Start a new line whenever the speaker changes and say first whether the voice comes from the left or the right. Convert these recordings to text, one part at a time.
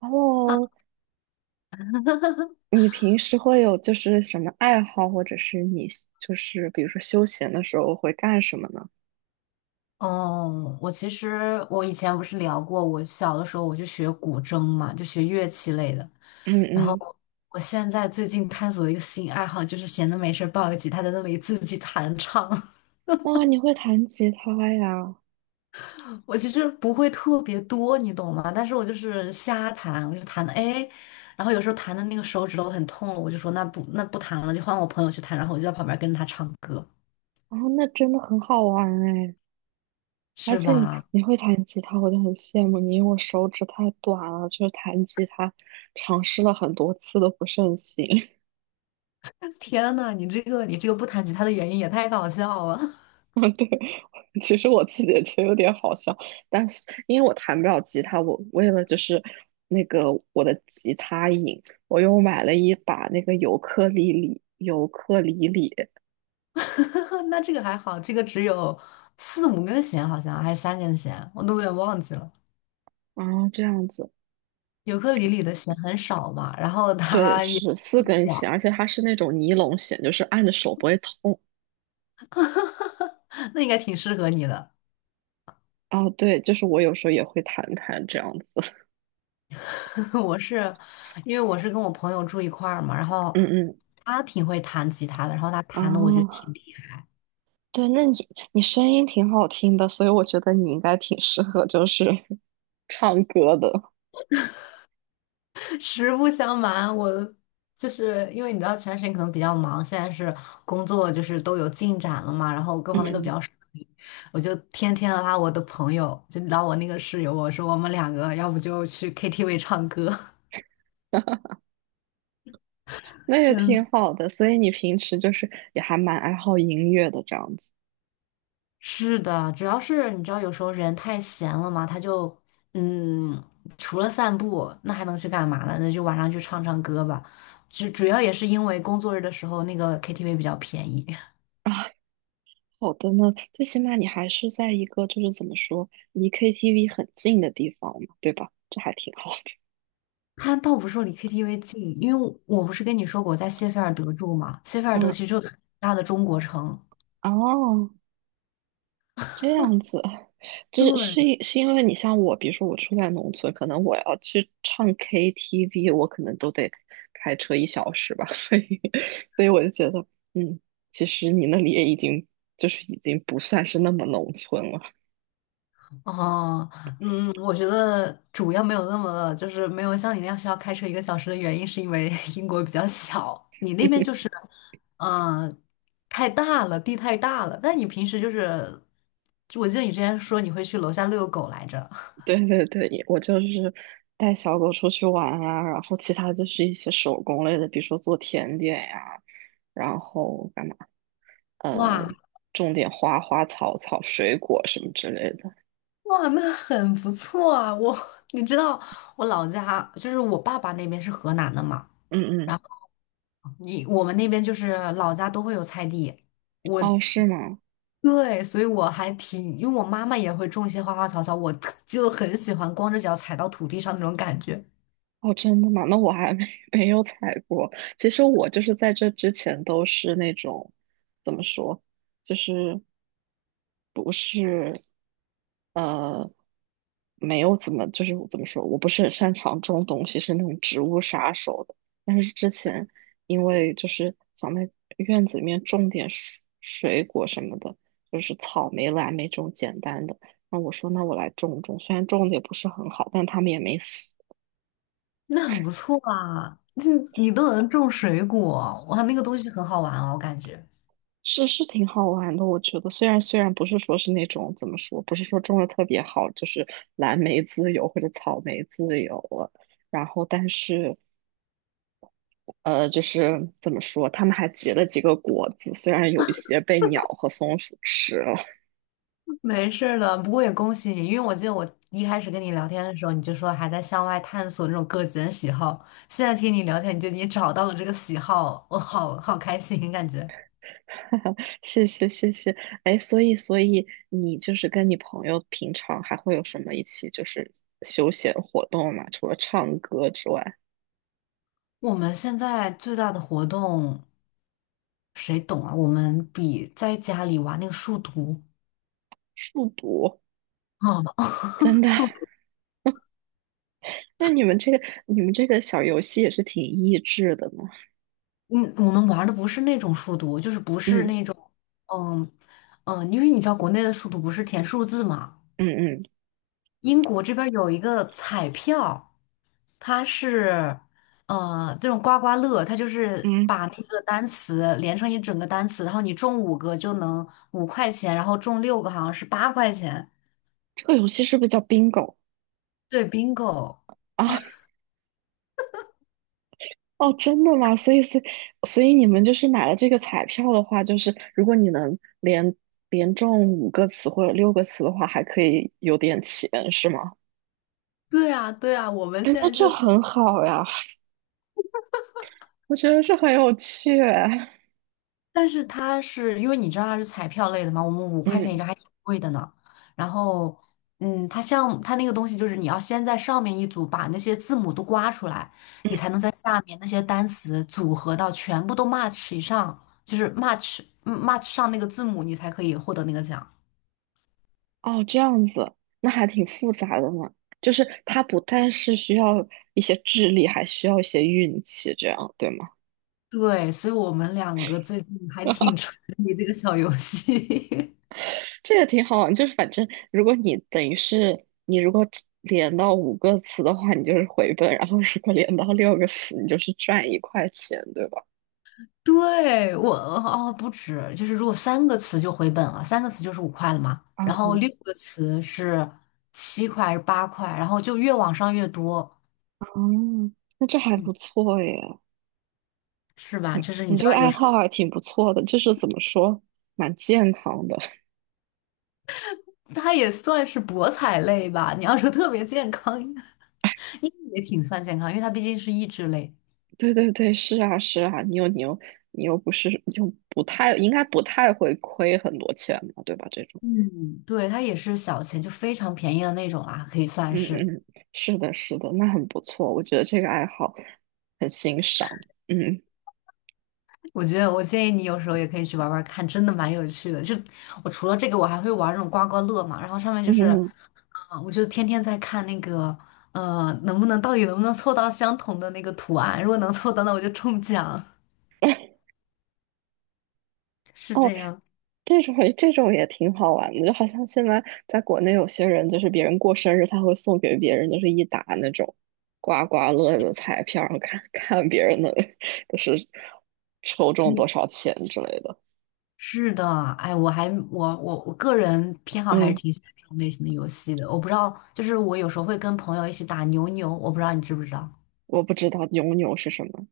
right: 哦，你平时会有就是什么爱好，或者是你就是比如说休闲的时候会干什么呢？
left: 哦，我其实我以前不是聊过，我小的时候我就学古筝嘛，就学乐器类的。
right: 嗯
left: 然后
right: 嗯。
left: 我现在最近探索一个新爱好，就是闲的没事儿抱个吉他在那里自己弹唱。
right: 哇，你会弹吉他呀？
left: 我其实不会特别多，你懂吗？但是我就是瞎弹，我就弹的哎，然后有时候弹的那个手指头很痛了，我就说那不弹了，就换我朋友去弹，然后我就在旁边跟着他唱歌，
right: 然后那真的很好玩哎！而
left: 是
right: 且你
left: 吧？
right: 你会弹吉他，我就很羡慕你，因为我手指太短了，就是弹吉他尝试了很多次都不是很行。
left: 天呐，你这个不弹吉他的原因也太搞笑了。
right: 对，其实我自己也觉得有点好笑，但是因为我弹不了吉他，我为了就是那个我的吉他瘾，我又买了一把那个尤克里里，
left: 那这个还好，这个只有四五根弦，好像还是三根弦，我都有点忘记了。
right: 啊，这样子。
left: 尤克里里的弦很少嘛，然后
right: 对，
left: 它也
right: 是四
left: 不
right: 根
left: 小。
right: 弦，而且它是那种尼龙弦，就是按着手不会痛
left: 那应该挺适合你的。
right: 啊。对，就是我有时候也会弹弹这样子。
left: 我是因为我是跟我朋友住一块儿嘛，然后
right: 嗯嗯
left: 他挺会弹吉他的，然后他弹的我觉得
right: 啊。
left: 挺厉害。
right: 对，那你声音挺好听的，所以我觉得你应该挺适合就是 唱歌的。
left: 实不相瞒，我就是因为你知道全时可能比较忙，现在是工作就是都有进展了嘛，然后各
right: 嗯
left: 方面都比
right: 嗯。
left: 较顺利，我就天天拉我的朋友，就拉我那个室友，我说我们两个要不就去 KTV 唱歌。
right: 那 也挺
left: 真
right: 好的，所以你平时就是也还蛮爱好音乐的这样子。
left: 是的，主要是你知道有时候人太闲了嘛，他就嗯，除了散步，那还能去干嘛呢？那就晚上去唱唱歌吧，就主要也是因为工作日的时候那个 KTV 比较便宜。
right: 啊。好的呢，最起码你还是在一个就是怎么说离 KTV 很近的地方嘛，对吧？这还挺好的。
left: 他倒不是说离 KTV 近，因为我不是跟你说过我在谢菲尔德住嘛，谢菲尔德
right: 嗯。
left: 其实就是很大的中国城。
right: 哦，这样子。这
left: 对，
right: 是因为你像我，比如说我住在农村，可能我要去唱 KTV，我可能都得开车一小时吧。所以我就觉得，嗯，其实你那里也已经就是已经不算是那么农村了。
left: 哦，嗯，我觉得主要没有那么，就是没有像你那样需要开车1个小时的原因，是因为 英国比较小，你那边就是，嗯、太大了，地太大了。但你平时就是，就我记得你之前说你会去楼下遛狗来着。
right: 对对对，也我就是带小狗出去玩啊，然后其他就是一些手工类的，比如说做甜点呀、然后干嘛，呃，
left: 哇，
right: 种点花花草草、水果什么之类的。
left: 哇，那很不错啊！我，你知道我老家就是我爸爸那边是河南的嘛，
right: 嗯嗯。
left: 然后你我们那边就是老家都会有菜地，我
right: 哦，是吗？
left: 对，所以我还挺，因为我妈妈也会种一些花花草草，我特就很喜欢光着脚踩到土地上那种感觉。
right: 哦，真的吗？那我还没 没有采过。其实我就是在这之前都是那种，怎么说，就是不是。呃，没有怎么，就是怎么说，我不是很擅长种东西，是那种植物杀手的。但是之前因为就是想在院子里面种点水果什么的，就是草莓、蓝莓这种简单的。那我说，那我来种种，虽然种的也不是很好，但他们也没死。
left: 那很不错啊！你你都能种水果，哇，那个东西很好玩哦，我感觉。
right: 是挺好玩的。我觉得虽然不是说是那种怎么说，不是说种的特别好，就是蓝莓自由或者草莓自由了。然后，但是就是怎么说，他们还结了几个果子，虽然有一些被鸟和松鼠吃了。
left: 没事儿的，不过也恭喜你，因为我记得我一开始跟你聊天的时候，你就说还在向外探索那种个人喜好，现在听你聊天，你就已经找到了这个喜好，我好好开心，感觉。
right: 谢谢谢谢。哎，所以你就是跟你朋友平常还会有什么一起就是休闲活动吗？除了唱歌之外，
left: 我们现在最大的活动，谁懂啊？我们比在家里玩那个数独。
right: 数独。
left: 啊，
right: 真 的？
left: 数独，
right: 那你们这个小游戏也是挺益智的呢。
left: 嗯，我们玩的不是那种数独，就是不是
right: 嗯
left: 那种，嗯嗯，因为你知道国内的数独不是填数字嘛。
right: 嗯嗯
left: 英国这边儿有一个彩票，它是，这种刮刮乐，它就是
right: 嗯。
left: 把那个单词连成一整个单词，然后你中五个就能五块钱，然后中六个好像是8块钱。
right: 这个游戏是不是叫 bingo
left: 对，bingo。
right: 啊？哦，真的吗？所以你们就是买了这个彩票的话，就是如果你能连中五个词或者六个词的话，还可以有点钱，是吗？
left: 对啊，对啊，我们
right: 哎，
left: 现
right: 那
left: 在
right: 这
left: 就
right: 很好呀，我觉得这很有趣。
left: 但是它是因为你知道它是彩票类的嘛，我们五块钱一
right: 嗯
left: 张还挺贵的呢。然后，它像它那个东西就是你要先在上面一组把那些字母都刮出来，你
right: 嗯。
left: 才能在下面那些单词组合到全部都 match 以上，就是 match match 上那个字母，你才可以获得那个奖。
right: 哦，这样子。那还挺复杂的呢。就是它不但是需要一些智力，还需要一些运气，这样对吗？
left: 对，所以我们两个最近还挺 沉迷这个小游戏。
right: 这个挺好玩，就是反正如果你等于是你如果连到五个词的话，你就是回本；然后如果连到六个词，你就是赚一块钱，对吧？
left: 对，我哦不止，就是如果三个词就回本了，三个词就是五块了嘛，
right: 啊
left: 然后
right: 嗯
left: 6个词是7块还是八块，然后就越往上越多。
right: 嗯。那这还
left: 嗯，
right: 不错耶。
left: 是吧？就是
right: 你
left: 你知
right: 这个
left: 道有
right: 爱
left: 时候
right: 好还挺不错的，就是怎么说，蛮健康的。
left: 它也算是博彩类吧，你要说特别健康，应该也挺算健康，因为它毕竟是益智类。
right: 对对对，是啊是啊，你又不是又不太应该不太会亏很多钱嘛，对吧？这种，
left: 嗯，对，它也是小钱，就非常便宜的那种啦，可以算
right: 嗯
left: 是。
right: 嗯。是的是的，那很不错，我觉得这个爱好很欣赏。嗯。
left: 我觉得我建议你有时候也可以去玩玩看，真的蛮有趣的。就我除了这个，我还会玩那种刮刮乐嘛，然后上面就是
right: 嗯，
left: 啊，我就天天在看那个，能不能到底能不能凑到相同的那个图案？如果能凑到，那我就中奖。
right: 哎。
left: 是
right: 哦，
left: 这样。
right: 这种也挺好玩的，就好像现在在国内有些人，就是别人过生日，他会送给别人就是一沓那种刮刮乐的彩票，然后看看别人的 就是抽中多
left: 嗯，
right: 少钱之类的。
left: 是的，哎，我个人偏好还是
right: 嗯。
left: 挺喜欢这种类型的游戏的。我不知道，就是我有时候会跟朋友一起打牛牛，我不知道你知不知道。
right: 我不知道牛牛是什么。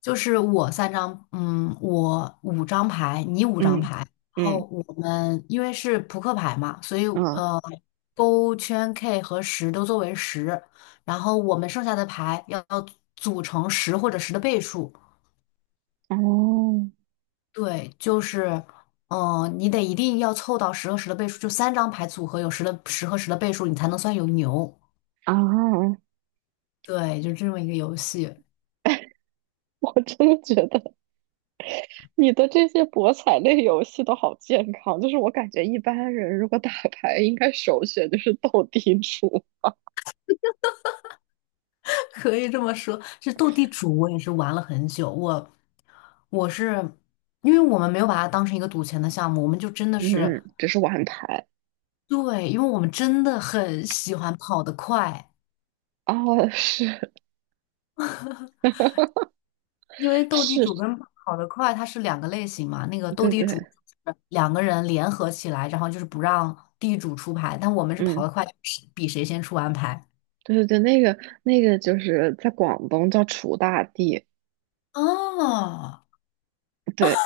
left: 就是我三张，嗯，我五张牌，你五张
right: 嗯
left: 牌，然
right: 嗯
left: 后我们因为是扑克牌嘛，所以
right: 嗯。
left: 呃，勾圈 K 和十都作为十，然后我们剩下的牌要组成十或者十的倍数。
right: 哦
left: 对，就是，你得一定要凑到十和十的倍数，就三张牌组合有十的十和十的倍数，你才能算有牛。
right: 啊。
left: 对，就这么一个游戏。
right: 我真的觉得。你的这些博彩类游戏都好健康，就是我感觉一般人如果打牌，应该首选就是斗地主。
left: 可以这么说，这斗地主我也是玩了很久。我是因为我们没有把它当成一个赌钱的项目，我们就真的是
right: 嗯，只是玩牌。
left: 对，因为我们真的很喜欢跑得快。
right: 哦，是
left: 因为斗地
right: 是，
left: 主跟跑得快它是两个类型嘛。那个斗
right: 对
left: 地主
right: 对，
left: 就是两个人联合起来，然后就是不让地主出牌，但我们是跑得
right: 嗯，
left: 快，比谁先出完牌。
right: 对对对，那个就是在广东叫楚大地。
left: 哦，
right: 对，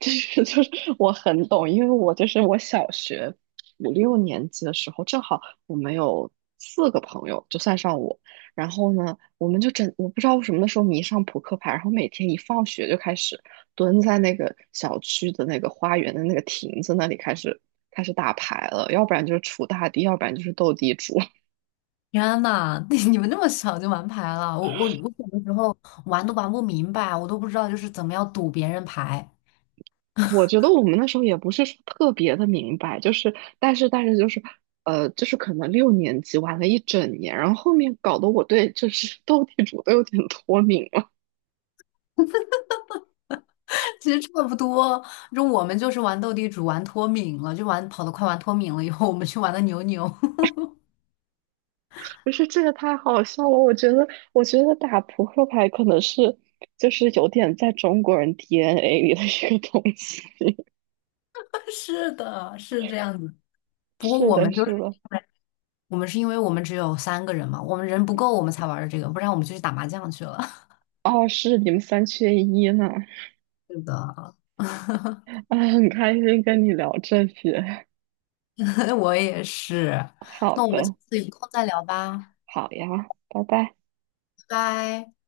right: 就是 就是我很懂，因为我就是我小学五六年级的时候，正好我们有四个朋友，就算上我，然后呢，我们就整，我不知道为什么那时候迷上扑克牌，然后每天一放学就开始蹲在那个小区的那个花园的那个亭子那里开始打牌了，要不然就是锄大地，要不然就是斗地主。
left: 天呐，你你们那么小就玩牌了？我小的时候玩都玩不明白，我都不知道就是怎么样赌别人牌。
right: 我觉得我们那时候也不是说特别的明白，就是但是就是就是可能六年级玩了一整年，然后后面搞得我对就是 斗地主都有点脱敏了。
left: 其实差不多，就我们就是玩斗地主，玩脱敏了，就玩跑得快，玩脱敏了以后，我们去玩的牛牛。
right: 不是，这也太好笑了！我觉得打扑克牌可能是就是有点在中国人 DNA 里的一个东西。
left: 是的，是这样子。不过
right: 是
left: 我
right: 的，
left: 们就
right: 是
left: 是
right: 的。
left: 我们是因为我们只有3个人嘛，我们人不够，我们才玩的这个，不然我们就去打麻将去了。
right: 哦，是你们三缺一呢。
left: 是的，
right: 啊，很开心跟你聊这些。
left: 我也是。那
right: 好
left: 我们下
right: 的。
left: 次有空再聊吧，
right: 好呀，拜拜。
left: 拜拜。